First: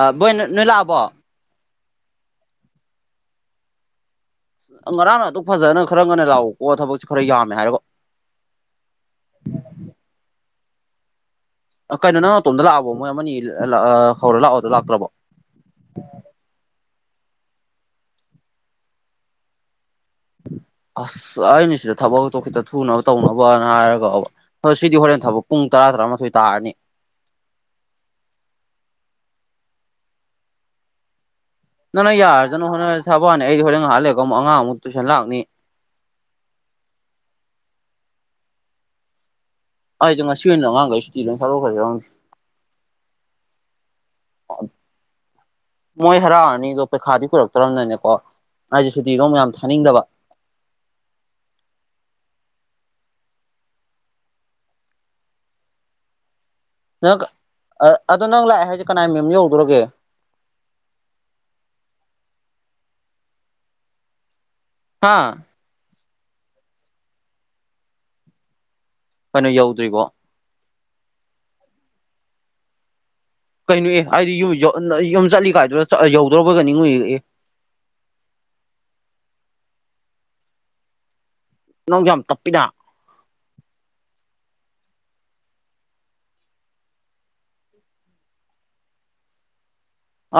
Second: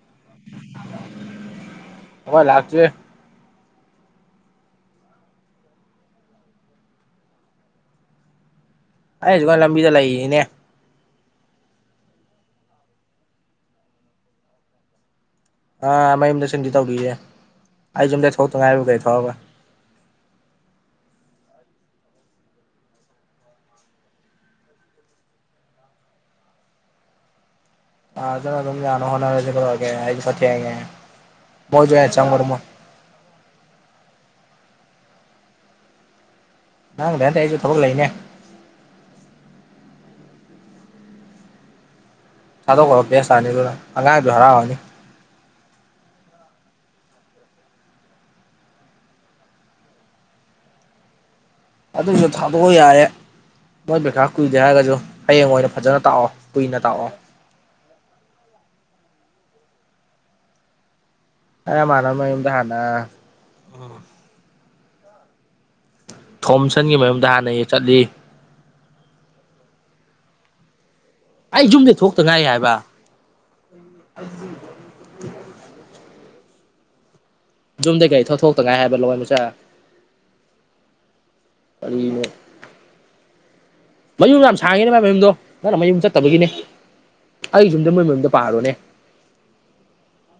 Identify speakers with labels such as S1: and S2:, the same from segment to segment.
S1: ꯑ ꯕꯣꯏ ꯅꯣꯏ ꯂꯥꯛꯑꯕꯣ
S2: ꯑꯩꯣꯏ ꯂꯥꯛꯁ
S1: ꯉꯔꯥꯡ ꯑꯗꯨꯛ ꯐꯖꯅ ꯈꯔ ꯉꯟꯅ ꯂꯥꯛꯑꯣꯀꯣ ꯊꯕꯛꯁꯤ ꯈꯔ ꯌꯥꯝꯃꯦ ꯍꯥꯏꯔꯕ
S2: ꯑꯩꯁꯨꯀꯣꯏ ꯂꯝꯕꯤ ꯆ ꯂꯩꯌꯦꯅꯦ
S1: ꯀꯩꯅꯣ ꯅꯪ ꯑꯇꯣꯝꯗ ꯂꯥꯛꯑꯕꯣ ꯃꯣꯏ ꯑꯃꯅꯤ ꯍꯧꯔ ꯂꯥꯛꯑꯣꯗꯣ ꯂꯥꯛꯇ꯭ꯔꯕꯣ
S2: ꯑꯥ ꯃꯌꯨꯝꯗ ꯁꯤꯟꯗꯤ ꯇꯧꯔꯤꯌꯦꯦ ꯑꯩ ꯌꯨꯝꯗꯩ ꯊꯣꯛꯇꯉꯥꯏ ꯀꯩ ꯊꯣꯛꯑꯒ
S1: ꯎꯝ ꯑꯁ ꯑꯩꯅ ꯁꯤꯗ ꯊꯕꯛꯛꯇꯣ ꯈꯤꯇ ꯊꯨꯅꯕ ꯇꯧꯅꯕꯅ ꯍꯥꯏꯔꯒꯕ ꯁꯤꯗꯤ ꯍꯣꯔꯦꯟ ꯊꯕꯛ ꯄꯨꯡ ꯇꯔꯥ ꯇꯔꯥ ꯇꯔꯥꯃꯥꯊꯣꯏ ꯇꯥꯔꯅꯤ
S2: ꯑ ꯆꯅꯝ ꯑꯅꯣ ꯍꯅ ꯔꯒꯦ ꯑꯩ ꯐꯊꯤ ꯍꯥꯏꯉꯦ
S1: ꯅ ꯅ ꯌꯥꯔ ꯅꯣ ꯍꯅ ꯁꯕꯅꯤ ꯑꯩ ꯍꯣꯔꯦꯟ ꯍꯍꯂꯦꯀ ꯑꯉꯥꯡ ꯑꯃꯨꯛ ꯇꯨꯏꯁꯟ ꯂꯥꯛꯅꯤ
S2: ꯅꯪꯗꯗꯤ ꯑꯩꯁꯨ ꯊꯛ ꯂꯩꯅꯦ
S1: ꯑꯩꯗꯣ ꯉꯁꯤ ꯑꯣꯏꯅ ꯑꯉꯥꯡꯈꯩ ꯁꯨꯇꯤ ꯂꯣꯏ ꯊꯂꯣꯛꯈ꯭ꯔꯦꯉꯥꯡꯦ
S2: ꯊꯥꯗꯣꯛꯈ꯭ꯔꯣ ꯕꯦꯁ ꯇꯥꯔꯅꯤ ꯑꯗꯨꯅ ꯑꯉꯥꯡꯁꯨ ꯍꯔꯥꯎꯂꯅꯤ
S1: ꯃꯣꯏ ꯍꯔꯥꯎꯔꯅꯤꯗꯣ ꯄꯩꯈꯥꯗꯤ ꯀꯨꯢꯔꯛꯇ꯭ꯔꯕꯅꯅꯦꯀꯣ ꯑꯩꯁꯦ ꯁꯨꯇꯤꯗꯣ ꯌꯥꯝ ꯊꯥꯅꯤꯡꯗꯕ [unintelligible]
S2: ꯑꯗꯨꯁꯨ ꯊꯥꯗꯣꯛꯑꯣ ꯌꯥꯔꯦ ꯃꯣꯏ ꯄꯩꯈꯥ ꯀꯨꯏꯗꯦ ꯍꯥꯏꯔꯒꯁꯨ ꯍꯌꯦꯡ ꯑꯣꯏꯅ ꯐꯖꯅ ꯇꯥꯛꯑꯣ ꯀꯨꯏꯅ ꯇꯥꯛꯑꯣ
S1: ꯅꯪ ꯑꯗꯣ ꯅꯪ ꯂꯥꯛꯑꯦ ꯍꯥꯏꯁꯦ ꯀꯅꯥꯏ ꯃꯌꯨꯝ ꯌꯧꯗꯧꯔꯒꯦ
S2: ꯢꯃꯥꯟꯅꯕꯩ ꯃꯌꯨꯝꯗ ꯍꯥꯅ
S1: ꯍꯥꯥ
S2: ꯊꯣꯝꯁꯟꯒꯤ ꯃꯌꯨꯝꯗ ꯍꯥꯟꯅ ꯆꯠꯂꯤ
S1: ꯀꯩꯅꯣ ꯌꯧꯗ꯭ꯔꯤꯕꯣ
S2: ꯑꯩ ꯌꯨꯝꯗꯩ ꯊꯣꯛꯇ ꯉꯥꯏꯔꯤ ꯍꯥꯏꯕ
S1: ꯀꯩꯅꯣ ꯑꯦ ꯍꯥꯏꯗꯤ ꯌꯨꯝ ꯌꯨꯝ ꯆꯠꯂꯤ ꯀꯥꯏꯗꯨ ꯌꯧꯗ꯭ꯔꯕ ꯅꯤꯡꯢ
S2: ꯌꯨꯝꯗꯩ ꯀꯔꯤ ꯊꯧ ꯊꯣꯛꯇ ꯉꯥꯏꯔꯤ ꯍꯥꯏꯕ ꯂꯋꯥꯢ ꯃꯆꯥ
S1: ꯅꯪꯁꯨ ꯌꯥꯝ
S2: ꯀꯔꯤꯅꯣ
S1: ꯇꯞꯄꯤꯅ
S2: ꯃꯌꯨꯝ ꯌꯥꯝ ꯁꯥꯡꯉꯤꯅꯦ ꯃꯥꯢ ꯃꯌꯨꯝꯗꯣ ꯅꯪꯅ ꯃꯌꯨꯝ ꯆꯠꯇꯕꯒꯤꯅꯦ ꯑꯩ ꯌꯨꯝꯗ ꯃꯣꯏ ꯃꯌꯨꯝꯗꯣ ꯄꯥꯔꯣꯅꯦ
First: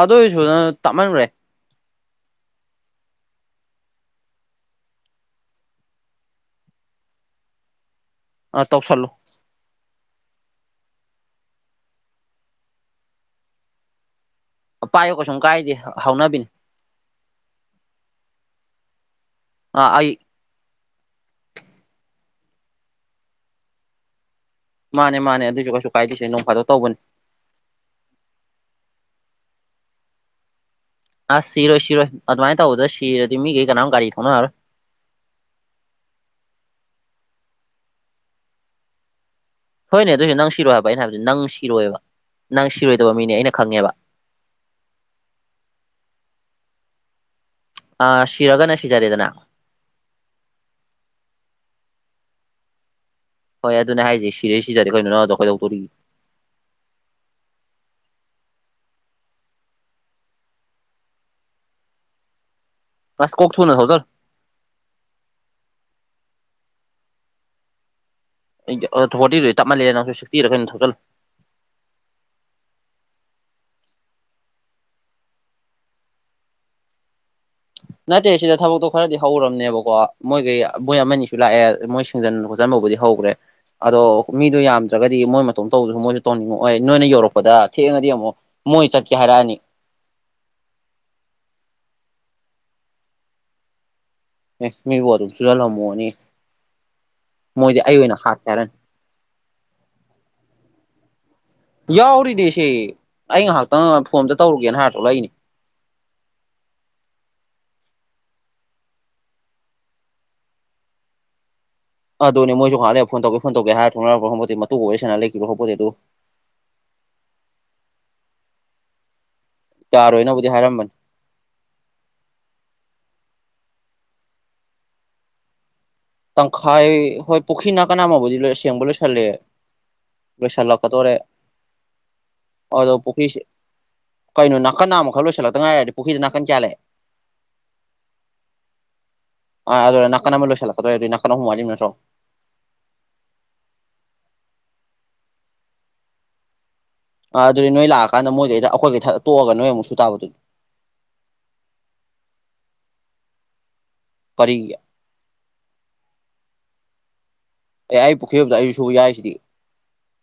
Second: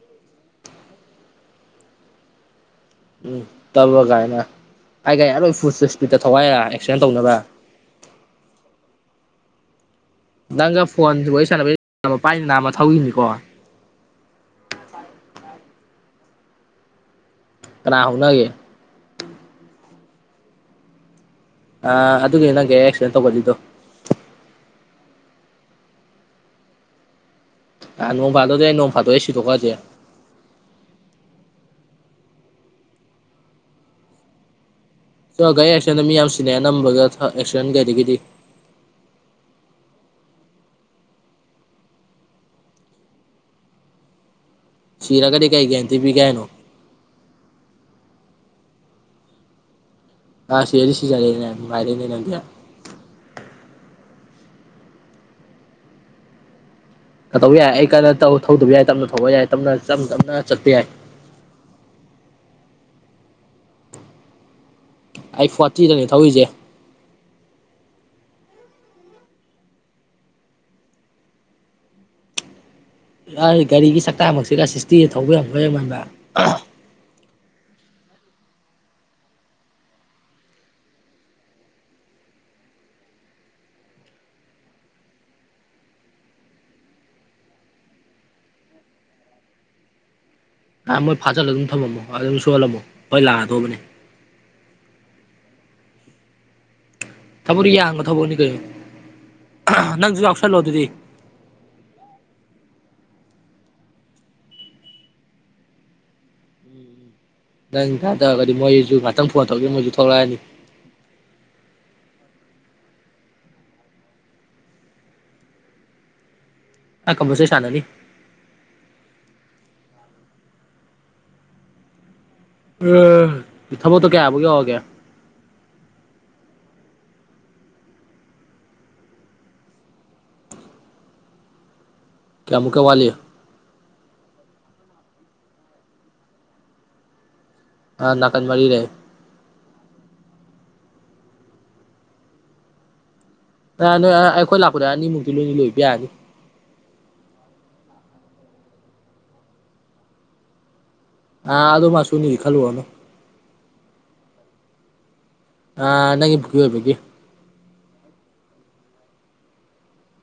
S1: ꯑꯗꯨ ꯑꯣꯏꯁꯨ ꯅꯪ ꯇꯞꯃꯟꯈ꯭ꯔꯦ
S2: ꯎꯝ ꯇꯜꯕ ꯀꯥꯏꯅ ꯑꯩꯒ ꯂꯣꯏ ꯐꯨ ꯏꯁꯄꯤ [inaudible] ꯠꯇ ꯊꯋꯥꯏꯔ ꯑꯦꯛꯁꯤꯗꯦꯟ ꯇꯧꯅꯕ
S1: ꯑꯥ ꯇꯧꯁꯜꯂꯨ
S2: ꯅꯪꯒ ꯐꯣꯟ ꯋꯥꯔꯤ ꯁꯥꯟꯅꯕꯩ ꯅꯝꯃ ꯄꯥꯏꯔ ꯅꯝꯃ ꯊꯧꯔꯤꯅꯤꯀꯣ
S1: ꯄꯥꯏꯌꯣ ꯀꯩꯁꯨꯝ ꯀꯥꯏꯗꯦ ꯍꯧꯅꯕꯤꯅꯦ
S2: ꯀꯅꯥꯥ ꯍꯧꯅꯒꯦ
S1: ꯑ ꯑꯩ
S2: ꯑ ꯑꯗꯨꯒꯤ ꯅꯪꯒꯤꯦ ꯑꯦꯛꯁꯤꯗꯦꯟ ꯇꯧꯕꯁꯤꯗꯣ [inaudible]
S1: ꯃꯥꯅꯦ ꯃꯥꯅꯦ ꯑꯗꯨꯁꯨ ꯀꯩꯁꯨ ꯀꯥꯏꯗꯣꯏꯁꯦ ꯅꯣꯡꯐꯗꯣꯛ ꯇꯧꯕꯅꯤ
S2: ꯑ ꯅꯣꯡꯚꯗꯗ ꯅꯣꯡ ꯐꯗ ꯑꯦꯁꯤ ꯇꯀꯁꯦ [inaudible]
S1: ꯑꯁ ꯁꯤꯔꯣꯏ ꯁꯤꯔꯣꯏ ꯑꯗꯨꯃꯥꯏꯅ ꯇꯧꯕꯗ ꯁꯤꯔꯗꯤ ꯃꯤꯈꯩ ꯀꯅꯥꯝ ꯒꯥꯔꯤ ꯊꯣꯡꯅꯔꯣꯏ
S2: ꯁ ꯒꯥꯔꯤ ꯑꯦꯛꯁꯤꯗꯦꯟꯗ ꯃꯤ ꯌꯥꯝ ꯁꯤꯅꯩ ꯑꯅꯝꯕꯒ ꯑꯦꯛꯁꯤꯗꯦꯟ ꯀꯩꯗꯒꯤꯗꯤ
S1: ꯍꯣꯏꯅꯦ ꯑꯗꯨꯑꯣꯏꯁꯨꯅꯦ ꯅꯪ ꯁꯤꯔꯣꯏ ꯍꯥꯏꯕ ꯑꯩꯅ ꯍꯥꯏꯕꯗꯤ ꯅꯪ ꯁꯤꯔꯣꯏꯑꯕ ꯅꯪ ꯁꯤꯔꯣꯏꯗꯕ ꯃꯤꯅꯦ ꯑꯩꯅ ꯈꯪꯉꯦꯕ
S2: ꯁꯤꯔꯒꯗꯤ ꯀꯔꯤ ꯀꯦꯔꯤꯟꯇꯤ ꯄꯤꯒꯦ ꯍꯥꯢꯅꯣ
S1: ꯑ ꯁꯤꯔꯒꯅ ꯁꯤꯖꯔꯦꯗꯅ
S2: ꯑꯁ ꯁꯤꯔꯗꯤ ꯁꯤꯖꯔꯦꯗꯅ ꯅꯨꯡꯉꯥꯢꯂꯦꯅꯦ ꯅꯪꯗꯤ
S1: ꯍꯣꯏ ꯑꯗꯨꯅꯦ ꯍꯥꯏꯁ ꯁꯤꯔꯦ ꯁꯤꯖꯔꯦ ꯑꯩꯈꯩꯅꯣ ꯅꯪꯗꯣ ꯑꯩꯈꯣꯏꯗꯧꯗꯣꯔꯤ
S2: ꯀꯧꯕ ꯌꯥꯏ ꯑꯩ ꯀꯟꯅ ꯊꯧꯗꯕ ꯌꯥꯏ ꯇꯞꯅ ꯊꯧꯕ ꯌꯥꯏ ꯇꯞꯞꯅ ꯇꯞꯅ ꯆꯠꯄ ꯌꯥꯏ
S1: ꯑꯁ ꯀꯣꯛ ꯊꯨ ꯅ ꯊꯧꯗ
S2: ꯑꯩ ꯐꯣꯔꯇꯤꯗꯅꯦ ꯊꯧꯔꯤꯁꯦ
S1: ꯐꯣꯔꯇꯤꯗꯨ ꯇꯞꯃꯜꯂꯦ ꯅꯪꯁꯨ ꯁꯤꯛꯁꯇꯤꯗ ꯀꯩꯅꯣ ꯊꯥꯎꯖꯤꯜꯂꯣ
S2: ꯑꯩ ꯒꯥꯔꯤꯒꯤ ꯆꯥꯛꯇꯥꯃꯛꯁꯤꯒ ꯁꯤꯁꯇꯤꯗ ꯊꯧꯕ ꯌꯥꯔꯣꯢ
S1: ꯅꯠꯇꯦ ꯁꯤꯗ ꯊꯕꯛꯇꯣ ꯈꯔꯗꯤ ꯍꯧꯔꯕꯅꯦꯕꯀꯣ ꯃꯣꯏꯈꯩ ꯃꯣꯏ ꯑꯃꯅꯤꯁꯨ ꯂꯥꯛꯑꯦ ꯃꯣꯏ ꯁꯦꯡꯖꯤꯟ ꯅꯝꯕꯨꯗꯤ ꯍꯧꯈ꯭ꯔꯦ ꯑꯗꯣ ꯃꯤꯗꯣ ꯌꯥꯝꯗ꯭ꯔꯒꯗꯤ ꯃꯣꯏ ꯃꯇꯣꯝ ꯇꯧꯗꯁꯨ ꯃꯣꯏꯁꯨ ꯇꯧꯅꯤꯡꯉꯛꯑꯣꯏ ꯅꯣꯏꯅ ꯌꯧꯔꯛꯄꯗ ꯊꯦꯡꯉꯗꯤ ꯑꯃꯨꯛ ꯃꯣꯏ ꯆꯠꯀꯦ ꯍꯥꯏꯔꯛꯑꯅꯤ
S2: ꯑ ꯃꯣꯏ ꯐꯥꯖꯤꯜꯂꯥ ꯑꯗꯨꯝ ꯊꯝꯃꯝꯃꯣ ꯑꯗꯨꯝ ꯁꯨꯍꯜꯂꯝꯃꯣ ꯍꯣꯏ ꯂꯥꯛꯑꯗꯧꯕꯅꯦ
S1: ꯃꯤꯕꯨ ꯑꯗꯨꯝ ꯁꯨꯍꯥꯜꯂꯝꯃꯣꯅꯤ
S2: ꯊꯕꯛꯇꯤ ꯌꯥꯡꯕ ꯊꯕꯛꯅꯤ ꯀꯩꯅꯣ ꯅꯪꯁꯨ ꯌꯥꯎꯁꯜꯂꯣ ꯑꯗꯨꯗꯤ
S1: ꯌꯥꯎꯔꯤꯅꯦ ꯁꯤ ꯑꯩ ꯉꯥꯏꯍꯥꯛꯇꯪ ꯐꯣꯟ ꯑꯝꯗ ꯇꯧꯔꯨꯒꯦꯅ ꯍꯥꯏꯔ ꯊꯣꯛꯂꯛꯢꯅꯦ [unintelligible]
S2: ꯅꯪ ꯏꯟꯥꯏ ꯇꯧꯔꯒꯗꯤ ꯃꯣꯏꯁꯨ ꯉꯍꯥꯛꯇꯪ ꯐꯣꯟ ꯇꯧꯒꯦ ꯃꯣꯏꯁꯨ ꯊꯣꯛꯂꯛꯑꯅꯤ [inaudible]
S1: ꯑꯗꯨꯅꯦ ꯃꯣꯏꯁꯨ ꯉꯥꯛꯂꯩꯂ ꯐꯣꯟ ꯇꯧꯒꯦ ꯐꯣꯟ ꯇꯧꯒꯦ ꯍꯥꯏꯔ ꯊꯅ꯭ꯔ ꯐꯣꯡꯄꯗꯤ [inaudible] ꯃꯇꯨ ꯑꯣꯏꯦ ꯁꯅ ꯂꯩꯈꯤꯕ꯭ꯔꯥ ꯐꯕꯦ ꯑꯗꯨ
S2: ꯑ ꯀꯝꯝꯕꯁꯦ ꯁꯥꯅꯅꯤ
S1: ꯇꯥꯔꯣꯏꯅꯕꯨꯗꯤ ꯍꯥꯏꯔꯝꯕꯅꯤ
S2: ꯎꯝ ꯊꯕꯛꯛꯇ ꯀꯌꯥꯕꯒꯦ ꯑꯣꯏꯒꯦ
S1: ꯇꯪꯈꯥꯏ ꯍꯣꯏ ꯄꯨꯈ꯭ꯔꯤ ꯅꯥ ꯀꯅꯥ ꯑꯃꯕꯨꯗꯤ ꯂꯣꯏꯁꯦꯡꯕ ꯂꯣꯏꯁꯜꯂꯦ ꯁꯥꯂ ꯀ ꯇ ꯑꯣꯏꯔꯦ
S2: ꯀꯌꯥꯃꯨꯛꯀ
S1: ꯑꯣꯗꯣ
S2: ꯋꯥꯠꯂꯤ
S1: ꯄꯨꯈꯔꯤꯁ ꯀꯩꯅꯣ ꯅꯥꯀꯟ ꯅꯥ ꯑꯃꯃ ꯈꯛ ꯂꯣꯏꯁꯤꯜꯂꯛꯇ ꯉꯥꯏꯔꯗꯤ ꯄꯨꯈ꯭ꯔꯤꯗ ꯅꯥꯀꯟ ꯆꯥꯂꯑꯦ
S2: ꯑ ꯅꯥꯀꯟ ꯃꯔꯤ ꯂꯩ
S1: ꯑꯗ ꯅꯅꯥꯀꯅ ꯑꯃ ꯂꯁꯂꯥꯛ ꯐꯗꯅꯥ ꯈꯅ ꯁꯨꯃꯥꯏꯂꯤꯝ ꯅ꯭ꯔꯣ
S2: ꯑ ꯅꯣꯏ ꯑꯩꯈꯣꯏ ꯂꯥꯛꯄꯅꯦ ꯑꯅꯤꯃꯨꯛꯇꯤ ꯂꯣꯏꯅꯤ ꯂꯣꯏꯕ ꯌꯥꯅꯤ
S1: ꯑꯥ ꯑꯗꯨꯗꯤ ꯅꯣꯏ ꯂꯥꯛꯑꯀꯥꯟꯗ ꯃꯣꯏꯗꯩꯗ ꯑꯩꯈꯣꯏꯒꯤꯩ ꯇꯣꯛꯑꯒ ꯅꯣꯏ ꯑꯃꯨꯛꯁꯨ ꯇꯥꯕꯗꯨꯅꯤ
S2: ꯑꯥ ꯑ ꯑꯗꯨꯣ ꯃꯥꯁꯨꯨꯅꯤ ꯈꯜ ꯋꯥꯅ
S1: ꯄꯔꯤ
S2: ꯑ ꯅꯪ ꯒ ꯑꯣꯏꯕꯒꯤ
S1: ꯑꯦ ꯑꯩ ꯄꯨꯈꯤꯕ ꯑꯃꯝꯗ ꯑꯩ ꯁꯨ ꯌꯥꯏꯁꯤꯗꯤ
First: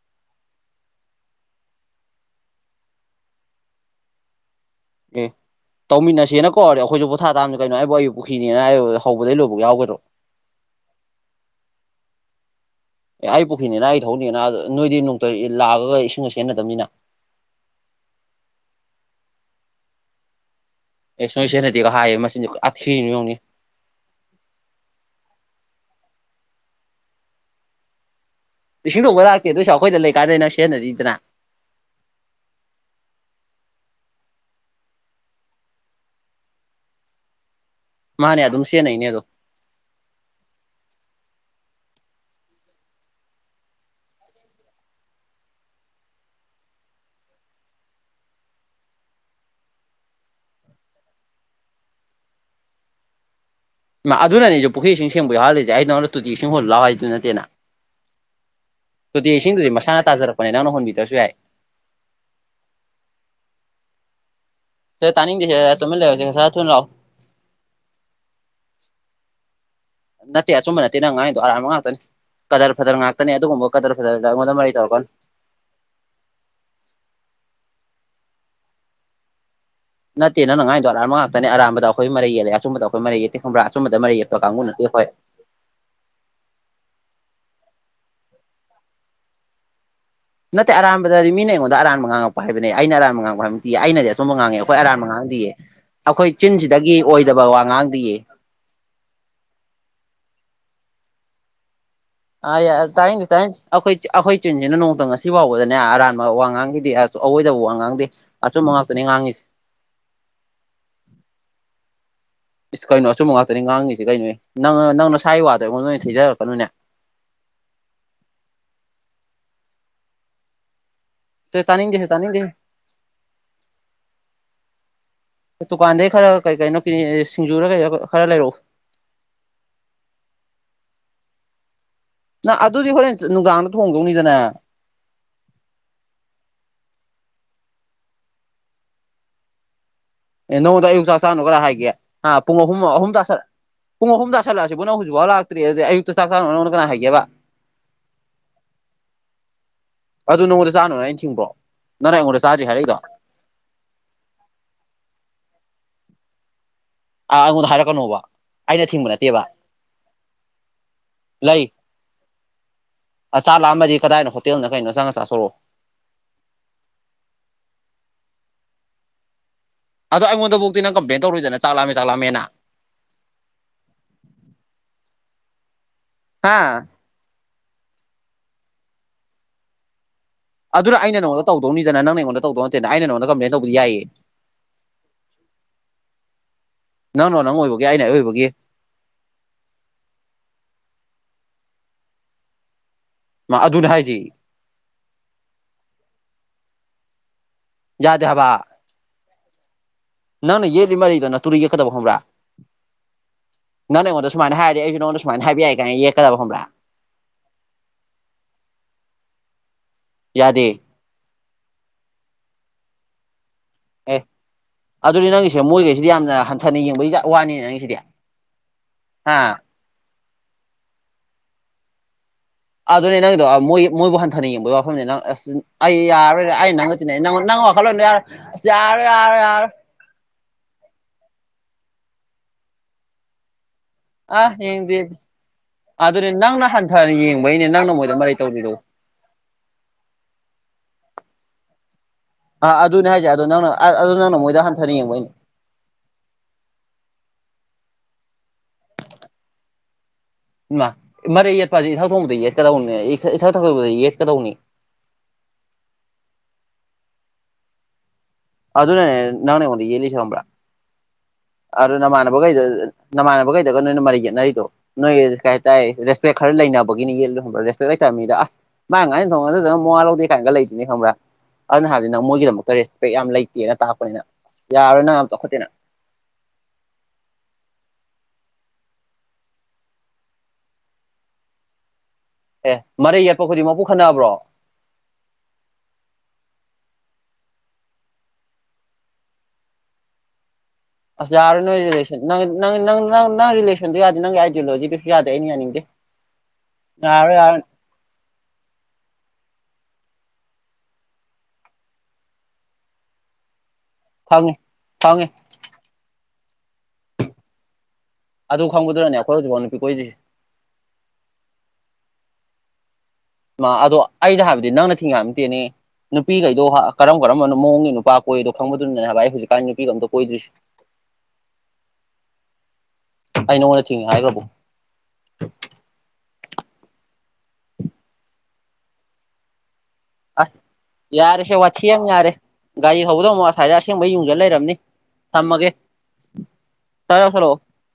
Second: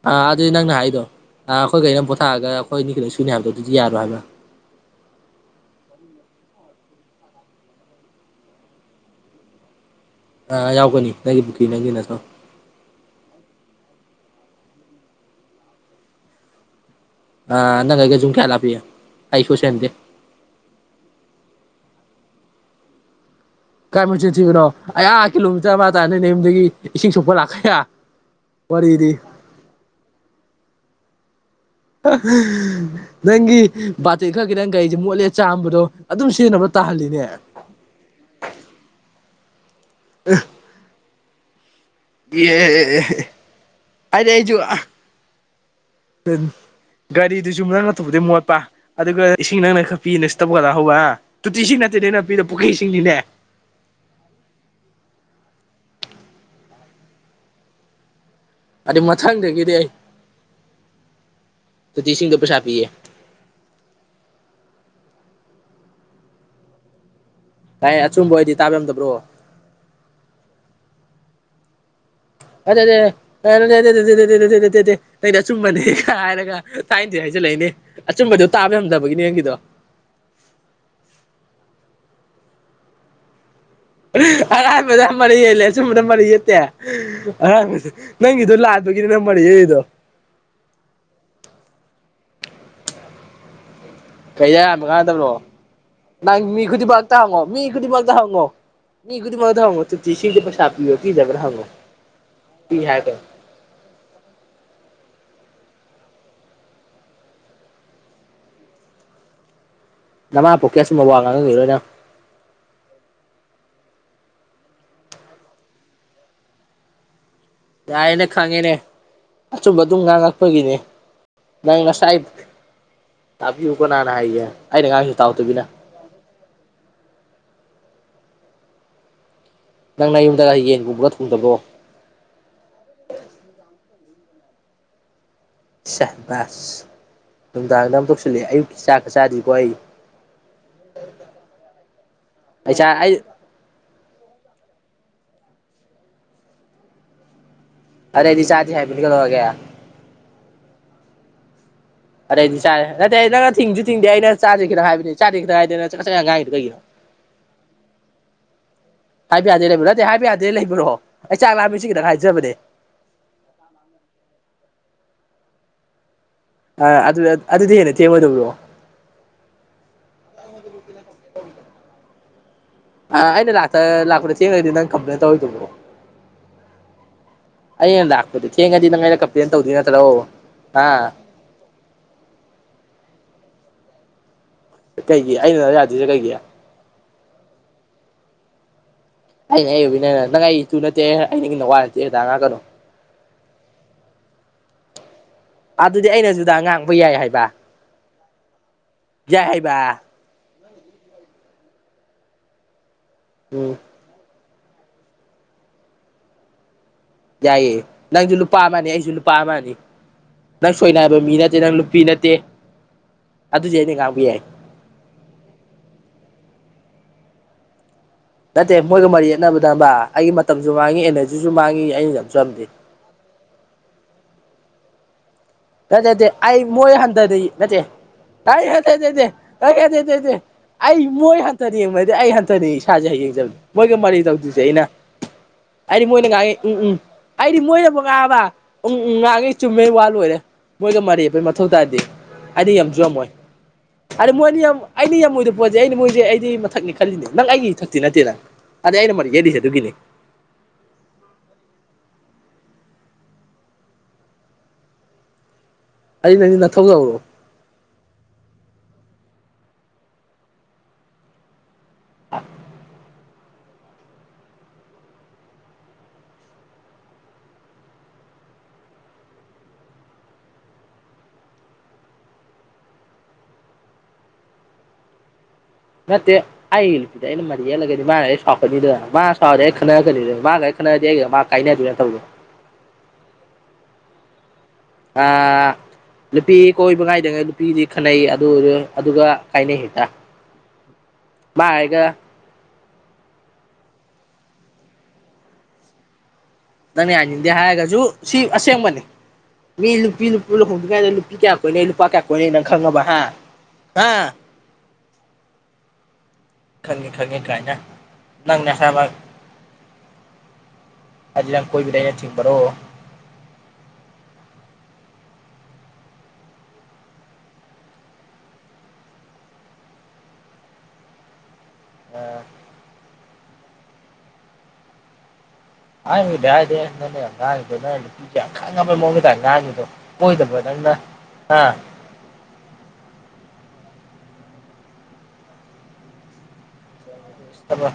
S2: ꯑ ꯑꯗꯨꯗ ꯏ ꯅꯪꯅꯦ ꯍꯥꯏꯗꯣ ꯑꯥ ꯑꯩꯈꯣꯏ ꯀꯩꯅ ꯄꯣꯊꯛꯑꯒ ꯑꯩꯈꯣꯏꯅꯤ ꯀꯂꯛ ꯁꯨꯅꯤ ꯍꯥꯏꯕꯗꯣ ꯑꯗꯨꯗꯤ ꯌꯥꯔꯣꯏ ꯍꯥꯏꯕ
S1: ꯑꯦ ꯇꯧꯃꯤꯅꯥ ꯁꯤꯅ ꯀꯧꯔꯦ ꯑꯩꯈꯣꯏꯁꯨ ꯄꯊꯥꯕꯝꯁꯨ ꯀꯩꯅꯣ ꯑꯩꯕꯨ ꯑꯩꯌ ꯄꯨ꯭ꯈꯤꯅꯤꯅ ꯑꯩꯧꯕꯩ ꯂꯣꯏꯕꯥꯎ ꯌꯥꯎꯗ꯭ꯔꯣ
S2: ꯑꯥ ꯌꯥꯎꯒꯅꯤ ꯅꯪꯒꯤ ꯄꯨꯕꯨꯔꯤ ꯅꯪꯒꯤ ꯅ ꯁꯣ
S1: ꯑꯦ ꯑꯩ ꯄꯨꯈ꯭ꯅꯤꯅ ꯑꯩ ꯊꯧꯅꯤꯅ ꯅꯣꯏꯗꯤ ꯅꯨꯡꯇ ꯂꯥꯛꯑꯒ ꯏꯁꯤꯡꯒ ꯆꯦꯟꯅꯗꯕꯅꯤꯅ
S2: ꯑ ꯅꯪꯉꯥꯏꯒꯖ ꯀꯌꯥ ꯂ ꯄ ꯑꯩꯩ ꯈꯁ ꯍꯥꯏꯟꯗꯤꯦ
S1: ꯑꯦꯁ ꯅꯣꯏꯁꯅꯗꯤꯒ ꯍꯥꯏꯌꯦ ꯃꯁꯤꯗꯤ ꯑꯊꯅ ꯌꯦꯧꯅꯤ
S2: ꯀꯥꯏ ꯃꯆꯠ ꯊꯤꯕꯅꯣ ꯑꯌꯥ ꯀꯤꯂꯣꯃꯤꯇꯔ ꯑꯃ ꯇꯥꯅꯤ ꯅ ꯌꯨꯝꯗꯒꯤ ꯏꯁꯤꯡ ꯁꯣꯛꯄ ꯂꯥꯛꯈꯦ
S1: ꯂꯤꯁꯤꯡ ꯇꯣꯡꯕ ꯂꯥꯛꯇꯦ ꯑꯗꯨꯁꯨ ꯑꯩꯈꯣꯏꯗ ꯂꯩ ꯀꯥꯟꯗꯩ ꯅꯪ ꯁꯖꯤꯟꯅꯔꯤꯗꯅ
S2: ꯅꯪꯒꯤ ꯕꯥꯇꯤ ꯈꯛꯀꯤ ꯅꯪ ꯒꯥꯔꯤꯁꯦ ꯃꯣꯠꯂꯦ ꯆꯥꯝꯕꯗꯣ ꯑꯗꯨꯝ ꯁꯤꯖꯤꯟꯅꯕ ꯇ ꯇꯍꯅꯦ
S1: ꯃꯥꯅꯦ ꯑꯗꯨꯝ ꯁꯤꯖꯤꯟꯅꯩꯅꯦ ꯑꯗꯣ
S2: ꯑ ꯑꯦ ꯑꯔ ꯆ ꯋꯥ ꯎ ꯒꯥꯔꯤꯗꯨꯁꯨꯨꯝ ꯅꯪꯅ ꯇꯧꯕꯗꯩ ꯃꯣꯠꯄ ꯑꯗꯨꯒ ꯏꯁꯤꯡ ꯅꯪꯅ ꯈꯔ ꯄꯤꯅ ꯁꯤ ꯇꯧꯒꯗꯥ ꯍꯧꯕ ꯇꯨꯇꯤ ꯏꯁꯤꯡ ꯅ ꯅꯠꯇꯦꯅꯦ ꯅꯨꯅꯥꯄꯤꯗ ꯄꯨꯈꯩꯁꯤꯡꯅꯤꯅꯦ
S1: ꯃꯥ ꯑꯗꯨꯅꯅꯦꯁꯨ ꯄꯨꯈ꯭ꯔꯤ ꯏꯁꯤꯡ ꯁꯦꯡꯕ ꯌꯥꯍꯜꯂꯤꯁꯦ ꯑꯩ ꯅꯉꯅ ꯇꯨꯇꯤ ꯏꯁꯤꯡ ꯍꯨꯜꯂꯑꯣ ꯍꯥꯏꯗꯨ ꯅꯠꯇꯦꯅ
S2: ꯑꯗꯩ
S1: ꯇꯣꯇꯤ ꯏꯁꯤꯡꯗꯨꯗꯤ
S2: ꯃꯊꯪꯗꯒꯤꯗꯤ
S1: ꯃꯁꯥꯅ ꯇꯥꯖꯔꯛꯄꯅꯦꯅ ꯅꯪꯅ ꯍꯣꯟꯕꯤꯗ꯭ꯔꯁꯨ ꯌꯥꯏ
S2: ꯇ‌ꯣꯇꯤ ꯏꯁꯤꯡꯗ‌ꯣ ꯄꯩꯁꯥ ꯄꯤꯌ‌ꯦ
S1: ꯁ‌ꯦ ꯇꯥꯅꯤꯡꯗ‌ꯦꯁ‌ꯦ ꯇꯨꯃꯤꯟ ꯂꯩꯌ‌ꯣꯁ‌ꯦ ꯁꯠ ꯊꯨꯅ ꯂꯥꯛꯑꯣ
S2: ꯇꯥꯏ ꯑꯆꯨꯝꯕ ꯑꯣꯏꯗꯤ ꯇꯥꯕ ꯉꯝꯗꯕ꯭ꯔꯣ
S1: ꯇꯅ ꯉꯉꯥꯏꯗ ꯑꯔ ꯃꯉ ꯇꯅꯤ
S2: ꯑꯗ
S1: ꯑꯩꯉꯣꯟꯗ ꯃꯔꯩ ꯇꯧꯔꯛꯀꯅꯨ
S2: ꯑꯗꯩꯅ ꯆꯨꯝꯕꯅꯤ ꯀꯅ ꯊꯥꯏꯅ ꯍꯥꯏ ꯂꯩꯅꯦ ꯑꯆꯨꯝꯕꯗꯣ ꯇꯥꯕ ꯌꯥꯝꯗꯕꯒꯤꯅꯦ ꯅꯪꯒꯤꯗꯣ
S1: ꯅꯠꯇꯦ ꯅꯉꯥꯏꯗꯣ ꯑꯔꯥꯟꯕ ꯉꯥꯛꯇꯅꯦ ꯑꯔꯥꯟꯕꯗꯈꯣꯏ ꯃꯔ ꯌꯦꯂꯦ ꯑꯨꯝꯕꯗ ꯑꯩꯈꯣꯏ ꯃꯔꯩ ꯌꯦꯠꯇꯦ ꯈꯪꯕ꯭ꯔꯥ ꯑꯆꯨꯝꯕꯗ ꯃꯔꯩ ꯌꯦꯠꯄ ꯀꯥꯡꯕꯨ ꯅꯠꯇꯦ
S2: ꯑꯔꯝꯕꯗ
S1: ꯑꯩꯈꯣꯏ
S2: ꯃꯔꯤꯂꯦ ꯆꯨꯝꯗ ꯃꯔꯤꯦ ꯇ ꯑꯔꯝ ꯅꯪ ꯀꯗꯣ ꯂꯥꯗꯕꯒꯤꯗ ꯃ ꯏꯗꯣ
S1: ꯅꯠꯇꯦ ꯑꯔꯥꯟꯕꯗꯗꯤ ꯃꯤꯅ ꯑꯩꯉꯣꯟꯗ ꯑꯔꯥꯟꯕ ꯉꯥꯡꯉꯛꯄ ꯍꯥꯏꯕꯅꯦ ꯑꯩꯅ ꯑꯔꯥꯟꯕ ꯉꯥꯡꯉꯛꯄ ꯍꯥꯏꯕ ꯌꯦ ꯑꯩꯅꯗꯤ ꯑꯁꯨꯝꯝꯕ ꯉꯥꯡꯉꯦ
S2: ꯀꯩꯗ
S1: ꯑꯩꯈꯣꯏ ꯑꯔꯥꯟꯕ
S2: ꯉꯥꯡꯗꯕꯅꯣ
S1: ꯉꯥꯡꯗꯌꯦ ꯑꯩꯈꯣꯏ
S2: ꯅꯪ ꯃꯤ
S1: ꯆꯤꯟꯁꯤꯗꯒꯤ ꯑꯣꯏꯗꯕ ꯋꯥ ꯉꯥꯡꯗꯤꯌꯦ
S2: ꯅ ꯀꯗꯤꯃ ꯊꯉꯣ ꯆꯁꯤ ꯁꯤꯗꯦ ꯄꯩꯁꯥ ꯄ ꯀꯤꯖꯕꯔꯉꯣ
S1: ꯑ ꯌꯥ ꯇꯥꯏꯅꯦ ꯇꯥꯏ ꯑꯩꯈꯣꯏ ꯑꯩꯈꯣꯏ ꯆꯤꯟꯁꯤꯅ ꯅꯣꯡ ꯇꯪꯉꯁꯤꯦ ꯉ ꯐꯥꯎꯕꯗꯅꯦ ꯑꯔꯥꯟꯕ ꯋꯥ ꯉꯥꯡꯈꯤꯗꯦ ꯑꯋꯣꯏꯗꯕ ꯋꯥ ꯉꯥꯡꯗꯦ ꯑꯆꯨꯝꯕ ꯉꯥꯛꯇꯅꯦ ꯉꯥꯡꯉꯁꯤꯦ
S2: ꯅꯃ ꯄ ꯀꯦ ꯁ ꯃ ꯋꯥꯉꯉ ꯀꯔꯣꯗ
S1: ꯏꯁ ꯀꯩꯅꯣ ꯑꯆꯨꯝꯕ ꯉꯥꯛꯇꯅꯤ ꯉꯥꯡꯉꯁꯤ ꯀꯩꯅꯣꯅꯦ ꯅꯪ ꯅꯪ ꯅ ꯁꯥꯏ ꯋꯥꯗꯣ ꯑꯩꯉꯣꯟꯗ ꯅꯣꯏ ꯊꯩꯖꯔꯛꯀꯅꯨꯅꯦ [unintelligible] [unintelligible]
S2: ꯌꯥꯏꯅ ꯈꯪꯉꯦꯅꯦ ꯑꯆꯨꯝꯕ ꯑꯗꯨꯝ ꯉꯥꯡꯉꯛꯄꯒꯤꯅꯦ
S1: ꯁꯤ
S2: ꯅꯪ
S1: ꯇꯥꯅꯤꯒꯦꯍꯦ
S2: ꯉꯁꯥꯏ
S1: ꯇꯥꯅꯤꯒꯦ
S2: ꯇꯥꯕꯤꯌꯨ ꯀꯅꯥꯅ ꯍꯥꯏꯒꯦ ꯑꯩꯅ ꯉꯥꯡꯉꯤꯁꯤ ꯇꯥꯎ ꯇꯨꯃꯤꯟꯅ
S1: ꯗꯨꯀꯥꯟꯗꯩ ꯈꯔ ꯀꯩ ꯀꯩꯅꯣ ꯀꯤꯅꯤ ꯁꯤꯡꯖꯨꯔ ꯀꯩꯔꯥꯕ ꯈꯔ ꯂꯩꯔꯛꯎ
S2: ꯅꯪ ꯅꯌꯨꯝꯗ ꯌꯦꯟꯒꯨꯝꯕꯒ ꯊ‌ꯣꯡꯗꯕ꯭ꯔꯣ
S1: ꯅ ꯑꯗꯨꯗꯤ ꯍꯣꯔꯦꯟ ꯆ ꯅꯨꯡꯗꯥꯡꯗ ꯊꯣꯡꯗꯧꯅꯤꯗꯅ
S2: ꯁꯤꯌꯥ ꯕꯁ ꯅꯨꯡꯗꯥꯡꯗ ꯑꯃꯨꯛ ꯇꯧꯁꯤꯜꯂꯛꯑꯦ ꯑꯌꯨꯛꯀꯤ ꯆꯥꯛꯀ ꯆꯥꯗ꯭ꯔꯤꯀꯣ ꯑꯩ
S1: ꯑꯦ ꯅꯉꯣꯟꯗ ꯑꯌꯨꯛ ꯆꯥꯛ ꯆꯥꯅꯣ ꯀꯅꯥ ꯍꯥꯏꯒꯦ ꯍꯥ ꯄꯨꯡ
S2: ꯑꯩ
S1: ꯑꯍꯨꯝ
S2: ꯆꯥ
S1: ꯑꯍꯨꯝ
S2: ꯑꯩ
S1: ꯇ ꯄꯨꯡ ꯑꯍꯨꯝ ꯇꯥꯁꯜ ꯂꯛꯑꯁꯤ ꯕꯨ ꯅꯪ ꯍꯧꯖꯤꯛꯐꯥꯎ ꯂꯥꯛꯇ꯭ꯔꯤ ꯑꯗꯤ ꯑꯌꯨꯛꯇ ꯆꯥꯛꯅ‌ꯣ ꯀꯅꯥ ꯍꯥꯏꯒꯦꯕ
S2: ꯑꯔꯦꯗꯤ ꯆꯥꯖ‌ꯦ ꯍꯥꯏꯕꯅꯤ ꯀꯩꯗꯧꯔꯒꯦ
S1: ꯑꯗ‌ꯣ ꯅꯪꯉꯣꯟꯗ ꯆꯥꯅꯨꯅ ꯑꯩꯅ ꯊꯤꯡꯕ꯭ꯔꯣ ꯅꯪꯅ ꯑꯩꯉꯣꯟꯗ
S2: ꯑꯗꯩꯗꯤ
S1: ꯆꯥꯗ꯭ꯔꯤ
S2: ꯆꯥꯔꯦ
S1: ꯍꯥꯏꯔꯛꯏꯗꯣ
S2: ꯅꯠꯇꯦ ꯑꯩ ꯅꯪꯅ ꯊꯤꯡꯁꯨ ꯊꯤꯡꯗ‌ꯦ ꯑꯩꯅ ꯆꯥꯗꯔꯤ ꯈꯤꯇꯪ ꯍꯥꯏꯕꯅꯤ ꯆꯥꯗꯔꯤ ꯈꯤꯇꯪ ꯍꯥꯏꯗ ꯅ‌ꯪ ꯆꯥꯒꯠ ꯆꯥꯒꯠ ꯌꯥꯝ ꯉꯥꯡꯉꯤꯗꯨ ꯀꯩꯒꯤꯅꯣ
S1: ꯑ ꯑꯩꯉꯣꯟꯗ ꯍꯥꯏꯔꯛꯀꯅꯣꯕ ꯑꯩꯅ ꯊꯤꯡꯕ ꯅꯠꯇꯦꯕ
S2: ꯍꯥꯏꯕ ꯌꯥꯗꯦ ꯂꯩꯕꯔꯣ ꯅꯠꯇ‌ꯦ ꯍꯥꯏꯕ ꯌꯥꯗꯦ ꯂꯩꯕꯔꯣ ꯑꯩ ꯆꯥꯛ ꯂꯥꯝꯃꯤ ꯁꯤ ꯈꯤꯇꯪ ꯍꯥꯏꯖꯕꯅꯦ
S1: ꯑ ꯆꯥꯛ ꯂꯥꯝꯃꯗꯤ ꯀꯗꯥꯏꯅꯣ ꯍꯣꯇꯦꯜꯅ ꯀꯩꯅꯣ ꯆꯪꯉ ꯆꯥꯊꯣꯔꯛꯑꯣ
S2: ꯑ ꯑꯗꯨ ꯑꯗꯨꯗꯤ ꯍ‌ꯦꯟꯅ ꯊ‌ꯦꯡꯉ‌ꯣꯏꯗꯕꯔ‌ꯣ
S1: ꯑꯗ‌ꯣ ꯑꯩꯉꯣꯟꯗꯕꯥꯎꯗꯤ ꯀꯝ꯭ꯄꯂꯦꯟ ꯇꯧꯔ‌ꯣꯏꯗꯅ ꯆꯥꯛ ꯂꯥꯝꯃꯤ ꯆꯥꯛ ꯃꯦꯅ
S2: ꯇꯧ ꯑꯣꯏꯗꯕꯣ
S1: ꯍꯥꯥ
S2: ꯑꯩ ꯂꯥꯛꯄꯗ‌ꯣ ꯊꯦꯡꯉꯗꯤ ꯅꯪꯪ ꯑꯩꯅ ꯀꯝꯄꯂ‌ꯦꯟ ꯇꯧꯗꯨꯏ ꯅꯠꯇ꯭ꯔꯣ
S1: ꯑꯗꯨꯅ
S2: ꯑꯥ
S1: ꯑꯩꯅ ꯅꯪꯉꯣꯟꯗ ꯇꯧꯗꯧꯅꯤꯗꯅ ꯅꯪꯅ ꯑꯩꯉꯣꯟꯗ ꯇꯧꯗꯧ ꯅꯠꯇꯦꯅ ꯑꯩꯅ ꯅꯪꯉꯣꯟꯗ ꯀꯝꯄ꯭ꯂꯦꯟ ꯇꯧꯕꯗꯤ ꯌꯥꯏꯌꯦ
S2: ꯀꯩꯒꯤ ꯑꯩꯅ ꯌꯥꯗꯔꯤꯁꯤꯅꯥ ꯀꯩꯒꯤ
S1: ꯅꯪꯅ ꯅꯪ ꯑꯣꯏꯕꯒꯤ ꯑꯩꯅ ꯑꯩ ꯑꯣꯏꯕꯒꯤ
S2: ꯑꯩꯅ ꯑꯩ ꯑꯣꯏꯕꯩ ꯅ ꯅꯪ ꯑꯩ ꯏꯇꯨ ꯅꯠꯇꯦꯍ ꯑꯩ ꯅꯪꯒꯤ ꯅꯥꯋꯥ ꯅꯠꯇꯦ ꯑꯗꯥꯏ ꯉꯥꯡꯉꯛꯀꯅꯨ
S1: ꯃꯥ ꯑꯗꯨꯅꯦ ꯍꯥꯏꯖꯦ
S2: ꯑꯗꯨꯗꯤ ꯑꯩꯅꯁꯨ ꯗꯥ ꯑꯉꯥꯡꯕꯨ ꯌꯥꯏ ꯍꯥꯏꯕ
S1: ꯌꯥꯗꯦ ꯍꯥꯏꯕꯥ
S2: ꯌꯥꯏ ꯍꯥꯏꯕꯥ
S1: ꯅꯪꯅ ꯌꯦꯠꯂꯤ ꯃꯔꯩꯗꯨ ꯅꯥꯇꯨꯗꯥ ꯌꯦꯛꯀꯗꯕ ꯈꯪꯕ꯭ꯔꯥ
S2: ꯎꯝ
S1: ꯅꯪꯅ ꯑꯩꯉꯣꯟꯗ ꯁꯨꯃꯥꯏꯅ ꯍꯥꯏꯔꯗꯤ ꯑꯩꯁꯨ ꯅꯪꯉꯣꯟꯗꯥ ꯁꯨꯃꯥꯏꯅ ꯍꯥꯏꯕ ꯌꯥꯏ ꯀꯥꯏꯅꯥ ꯌꯦꯠꯀꯗꯕ ꯈꯪꯕ꯭ꯔꯥ
S2: ꯌꯥꯏꯑꯦ ꯅꯪꯁꯨ ꯅꯨꯨꯄꯥ ꯑꯃꯅꯤ ꯑꯩꯁꯨ ꯅꯨꯄꯥ ꯑꯃꯅꯤ
S1: ꯌꯥꯗꯦ
S2: ꯅꯪ ꯁꯣꯏꯅꯥꯏꯕ ꯃꯤ ꯅꯠ ꯇꯦ ꯅꯪ ꯅꯨꯄꯤ ꯅꯠꯇꯦ ꯑꯗꯨꯗꯤ ꯑꯩꯅ
S1: ꯑꯦ
S2: ꯉꯥꯡꯕ ꯌꯥꯏ
S1: ꯑꯗꯨꯗꯤ ꯅꯪꯒꯤꯁꯦ ꯃꯣꯏꯉꯩꯁꯤꯗꯤ ꯌꯥꯝꯅ ꯍꯟꯊꯅ ꯌꯦꯡꯕꯩ ꯖꯥꯠ ꯋꯥꯅꯤꯅꯦ ꯅꯪꯒꯤꯁꯤꯗꯤ
S2: ꯅꯠꯇꯦ ꯃꯣꯏꯒ ꯃꯔꯩ
S1: ꯍꯥ
S2: ꯌꯦꯠꯅꯕꯗꯕ ꯑꯩꯒꯤ ꯃꯇꯝꯁꯨ ꯃꯥꯡꯉꯤ ꯑꯦꯅꯔꯖꯤꯁꯨ ꯃꯥꯡꯉꯤ ꯑꯩꯅ ꯆꯝꯗꯦ
S1: ꯑꯗꯨꯅꯦ ꯅꯪꯒꯤꯗꯣ ꯑ ꯃꯣꯏ ꯃꯣꯏꯕꯨ ꯍꯟꯊꯅ ꯌꯦꯡꯕꯩ ꯋꯥꯐꯝꯅꯦ ꯅꯪ ꯑꯁ ꯑꯩ
S2: ꯅꯠꯇꯦ ꯅꯠꯇꯦ
S1: ꯌꯥꯔꯔꯣꯏꯗꯥ ꯑꯩ
S2: ꯃꯣꯏ
S1: ꯅꯍꯟꯒꯥꯩ ꯇꯤꯟꯅꯩ ꯅꯪ
S2: ꯍꯟꯊꯗꯤ
S1: ꯅꯪ
S2: ꯅꯠꯇꯦ
S1: ꯋꯥꯈꯜꯂꯣꯟꯗꯣ ꯌꯥꯔꯣꯏ ꯑꯁ
S2: ꯑꯩ ꯅꯠꯇꯦ
S1: ꯌꯥꯔꯣꯏ
S2: ꯅꯠꯇꯦ
S1: ꯌꯥꯔ‌ꯣꯏ ꯌꯥꯔ‌ꯣꯏ
S2: ꯑꯩ ꯅꯠꯇꯦ ꯅꯠꯇꯦ ꯑꯩ ꯃꯣꯏ ꯍꯟꯊꯅ ꯌꯦꯡꯕꯗꯤ ꯑꯩ ꯍꯟꯊꯅ ꯑꯩ ꯏꯁꯥꯁꯦ ꯍ ꯌꯦꯡꯖꯕ ꯃꯣꯏꯒ ꯃꯔꯩ
S1: ꯑ
S2: ꯇꯧꯗꯔꯤꯁꯦ ꯑꯩꯅꯥ
S1: ꯌꯦꯡꯗꯦ
S2: ꯑꯩꯗꯤ ꯃꯣꯏꯅ
S1: ꯑꯗꯨꯅꯦ
S2: ꯉꯥꯡꯉꯦ
S1: ꯅꯪꯅ
S2: ꯎꯝ ꯎꯝ
S1: ꯍꯟꯊꯅ
S2: ꯑꯩꯗꯤ
S1: ꯌꯦꯡꯕꯩꯅꯦ ꯅꯪꯅ
S2: ꯃꯣꯏꯅꯕꯨ
S1: ꯃꯣꯏꯗ ꯃꯔꯩ
S2: ꯉꯥꯡꯉꯕ
S1: ꯇꯧꯔꯤꯗꯣ
S2: ꯎꯝ ꯎꯝ ꯉꯥꯡꯉꯦ ꯆꯨꯝꯃꯦ ꯋꯥ ꯂꯣꯏꯔꯦ ꯃꯣꯏꯒ ꯃꯔꯩ ꯌꯦꯠꯄꯩ ꯃꯊꯧ ꯇꯥꯗꯦ
S1: ꯑ ꯑꯗꯨꯅꯦ ꯍꯥꯏꯖꯦ ꯑꯗꯨ ꯅꯪꯅ
S2: ꯑꯗ‌
S1: ꯃꯣꯏꯗ
S2: ꯃꯣꯏꯗꯤ ꯌꯥꯝ
S1: ꯍꯟꯊꯅ
S2: ꯑꯩꯅ
S1: ꯌꯦꯡꯕꯩꯅꯦ
S2: ꯌꯥꯝ ꯑꯣꯏꯗꯕ ꯄꯣꯠꯁꯦ ꯑꯩꯅ ꯃꯣꯏꯁꯦ ꯑꯩꯗꯤ ꯃꯊꯛꯅꯤ ꯈꯜꯂꯤꯅꯦ ꯅꯪ ꯑꯩꯒꯤ ꯏꯊꯛ ꯇꯤ ꯅꯠꯇꯦꯗ ꯑꯗ ꯑꯩꯅ ꯃꯔꯤ ꯌꯦꯠꯔꯤꯁꯦ ꯑꯗꯨꯒꯤꯅꯤ
S1: ꯏꯃꯥ ꯃꯔꯩ ꯌꯦꯠꯄꯁ‌ꯦ ꯏꯊꯛ ꯊꯣꯡꯕꯗ ꯌꯦꯠꯀꯗꯧꯅꯤ ꯏ ꯏꯊꯛꯗ ꯌꯦꯠꯀꯗꯧꯅꯤ [inaudible]
S2: ꯑꯩ ꯅꯪꯗꯤ ꯅꯊꯧ ꯌꯥꯎꯔꯣ
S1: ꯑꯗꯨꯅꯅꯦ ꯅꯪꯅ ꯑꯩꯉꯣꯟꯗꯥ ꯌꯦꯠꯂꯤꯁꯦ ꯈꯪꯕ꯭ꯔ ꯑꯗꯨ ꯅꯃꯥꯟꯅꯕꯈꯩꯗ ꯅꯃꯥꯟꯅꯕꯈꯩꯗꯒ ꯅꯣꯏꯅ ꯃꯔꯩ ꯌꯦꯠꯅꯔꯤꯗꯣ ꯅꯣꯏ ꯀꯩ ꯍꯥꯏꯇꯥꯔꯦ ꯔꯦꯁꯄꯦꯛ ꯈꯔ ꯂꯩꯅꯕꯒꯤꯅꯤ ꯌꯦꯜꯂꯤꯗ‌ꯣ ꯈꯪꯕ꯭ꯔꯥ ꯔꯦꯁꯄꯦꯛ ꯂꯩꯇꯕ ꯃꯤꯗ ꯑꯁ ꯃꯥꯏ ꯉꯥꯡꯉꯤ ꯊꯣꯡꯉ‌ꯣꯏ [unintelligible] ꯅ ꯃꯋꯥ ꯂꯧꯗꯦ ꯀꯥꯏꯅꯒ ꯂꯩꯗꯨꯅꯤ ꯈꯪꯕ꯭ꯔꯥ ꯑꯗꯨꯅ ꯍꯥꯏꯕꯗꯤ ꯅꯪ ꯃꯣꯏꯒꯤꯗꯃꯛꯇ ꯔꯦꯁꯄꯦꯛ ꯌꯥꯝ ꯂꯩꯇꯦꯅ ꯇꯥꯛꯄꯅꯤ ꯅꯪ ꯌꯥꯔꯔꯣꯏ ꯅꯪ ꯌꯥꯝ ꯆꯥꯎꯈꯠꯇꯦ ꯅꯪ
S2: ꯅꯠꯇꯦ ꯑꯩꯒꯤꯅꯨꯄꯤꯗꯥ ꯑꯩꯅ ꯃꯔꯩ ꯌꯦꯠꯂꯒꯗꯤ ꯃꯥꯅ ꯑꯩ ꯁꯥꯎꯔꯛꯀꯥꯅꯤꯗꯅ ꯃꯥ ꯁꯥꯎꯔꯗꯤ ꯑꯩ ꯈꯠꯅꯔꯛꯀꯅꯤꯗ ꯃꯥꯒ ꯑꯩ ꯈꯠꯅꯔꯗꯤ ꯑꯩꯒꯥ ꯃꯒꯥ ꯀꯥꯏꯅꯥ ꯗꯨꯏꯔ ꯇꯧꯔꯤ
S1: ꯑꯦ ꯃꯔꯩ ꯌꯦꯠꯄ ꯈꯨꯗꯤꯡꯃꯛꯄꯨ ꯈꯠꯅꯕ꯭ꯔꯣ
S2: ꯑꯥ ꯅꯨꯄꯤ ꯀꯣꯏꯕ ꯉꯥꯏꯗꯉꯩ ꯅꯨꯄꯤꯗꯤ ꯈꯠꯅꯩ ꯑꯗꯨ ꯑꯣꯏꯔꯒ ꯑꯗꯨꯒ ꯀꯥꯏꯅꯩ ꯍꯦꯛꯇ
S1: ꯑꯁ ꯌꯥꯔꯣꯏ
S2: ꯃꯥ
S1: ꯅꯣꯏ
S2: ꯑꯩꯒ
S1: ꯔꯤꯂꯦꯁꯟ ꯅꯪ ꯅꯪ ꯅꯪ ꯅꯪ ꯅꯪ ꯔꯤꯂꯦꯁꯟꯗꫭ ꯌꯥꯗꯦ ꯅꯪꯒꯤ ꯑꯥꯏꯗꯦꯂꯣꯖꯤꯗꯨꯁꯨ ꯌꯥꯗꯦ ꯑꯩꯅ ꯌꯥꯅꯤꯡꯗꯦ
S2: ꯅꯪꯅ
S1: ꯌꯥꯔꯣꯏ
S2: ꯌꯥꯅꯤꯡꯗꯦ
S1: ꯌꯥꯔꯣꯏ
S2: ꯍꯥꯏꯔꯒꯖꯨ ꯁꯤ ꯑꯁꯦꯡꯕꯅꯦ ꯃꯤ ꯂꯨꯄꯤ ꯂꯨꯄ ꯂꯨꯍꯣꯡꯗꯔꯤ ꯉꯩꯗ ꯅꯨꯄꯤ ꯀꯌꯥ ꯀꯣꯏꯅꯩ ꯅꯨꯄꯥ ꯀꯌꯥ ꯀꯣꯏꯅꯩ ꯅꯪ ꯈꯪꯉꯕ ꯍꯥ ꯍꯥ
S1: ꯈꯪꯉꯦ ꯈꯪꯉꯦ
S2: ꯈꯪꯉꯦ ꯈꯪꯉꯦ ꯀꯥꯏꯅ
S1: ꯑꯗꯨ
S2: ꯅꯪꯅꯁꯥꯃꯛ
S1: ꯈꯪꯕꯗꯨꯅꯅꯦ ꯑꯩꯈꯣꯏ ꯍꯧꯖꯤꯛꯐꯥꯎ ꯅꯨꯄꯤ ꯀꯣꯏꯗ꯭ꯔꯤꯁꯦ
S2: ꯑꯅꯤꯔꯛ ꯀꯣꯏꯕꯤꯗꯩꯩ ꯅ ꯆꯤꯡꯗꯔꯣ
S1: ꯃꯥ ꯑꯗꯣ ꯑꯩꯅꯥ ꯍꯥꯏꯕꯗꯤ ꯅꯪꯅ ꯊꯤꯡꯉꯦ ꯍꯥꯏꯕ ꯅꯠꯇꯦꯅꯦ ꯅꯨꯄꯤꯒꯩꯗꯣ ꯍꯥ ꯀꯔꯝ ꯀꯔꯝꯕꯅꯣ ꯃꯑꯣꯡꯒꯤ ꯅꯨꯄꯥ ꯀꯣꯏꯗꯣ ꯈꯪꯕꯗꯨꯅꯥꯅꯦ ꯍꯥꯏꯕ ꯑꯩ ꯍꯧꯖꯤꯛꯀꯥꯟ ꯅꯨꯄꯤꯒ ꯑꯝꯇ ꯀꯣꯏꯗ꯭ꯔꯤꯁꯤ [inaudible] [unintelligible]
S2: ꯑ
S1: ꯑꯩ ꯅꯉꯣꯟꯗ ꯊꯤꯡꯉꯦ ꯍꯥꯏꯒꯔꯕꯣ
S2: ꯍꯥꯏꯕꯨꯗꯤ ꯍꯥꯏꯗꯦ ꯅꯪꯅ ꯉꯥꯡꯉꯤꯗꯨꯅ ꯅꯨꯄꯤ ꯀꯌꯥ ꯈꯪꯉꯕꯥ ꯃꯑꯣꯡꯗ ꯇꯥꯞ ꯉꯥꯡꯉꯤꯗꯣ ꯀꯣꯏꯗꯕ
S1: ꯑꯁ
S2: ꯅꯪꯅ
S1: ꯌꯥꯔꯦ ꯁꯦ
S2: ꯍꯥ
S1: ꯋꯥꯊꯤ ꯌꯥꯝ ꯌꯥꯔꯦ ꯒꯥꯔꯤ ꯊꯧꯕꯗ ꯑꯃꯨꯛ ꯑꯁꯥꯥꯏꯗꯥ ꯁꯦꯡꯕꯩ ꯌꯨꯡꯖꯟ ꯂꯩꯔꯝꯅꯤ ꯊꯝꯃꯒꯦ ꯇꯔ ꯌꯧꯁꯜꯂꯛꯑꯣ
S2: ꯑꯩꯃ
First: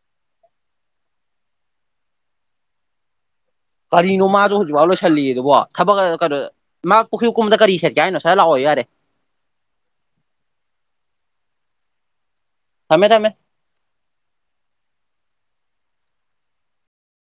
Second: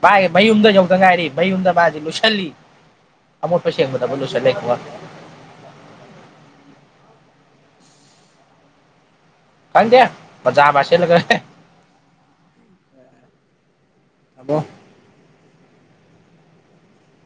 S2: ꯇꯥꯏꯌꯦ ꯕꯥꯏ ꯌꯨꯝꯗ ꯌꯧ ꯗꯉꯥꯏꯔꯤ ꯕꯥꯏ ꯌꯨꯝꯗ ꯃꯥ ꯍꯧꯖꯤꯛ ꯂꫭꯏꯁꯜꯂꯤ
S1: ꯀꯔꯤꯅꯣ ꯃꯥꯖꯨ ꯍꯧꯖꯤꯛꯐꯥꯎ ꯂꯣꯏꯁꯤꯜꯂꯤ ꯑꯗꯨꯕꯣ ꯊꯕꯛ ꯑ ꯀꯩꯅꯣ ꯃꯥ ꯄꯨꯈ꯭ꯔꯤ ꯀꯨꯝꯕꯗ ꯀꯔꯤ ꯁꯠꯀꯦ ꯍꯥꯏꯅꫭ ꯁꯠ ꯂꯥꯛꯑꯣꯌꯨ ꯌꯥꯔꯦ
S2: ꯀꯪꯗ ꯄꯖꯥꯃꯥꯁꯦꯠꯂꯒ ꯍꯦ
S1: ꯊꯝꯃꯦ ꯊꯝꯃꯦ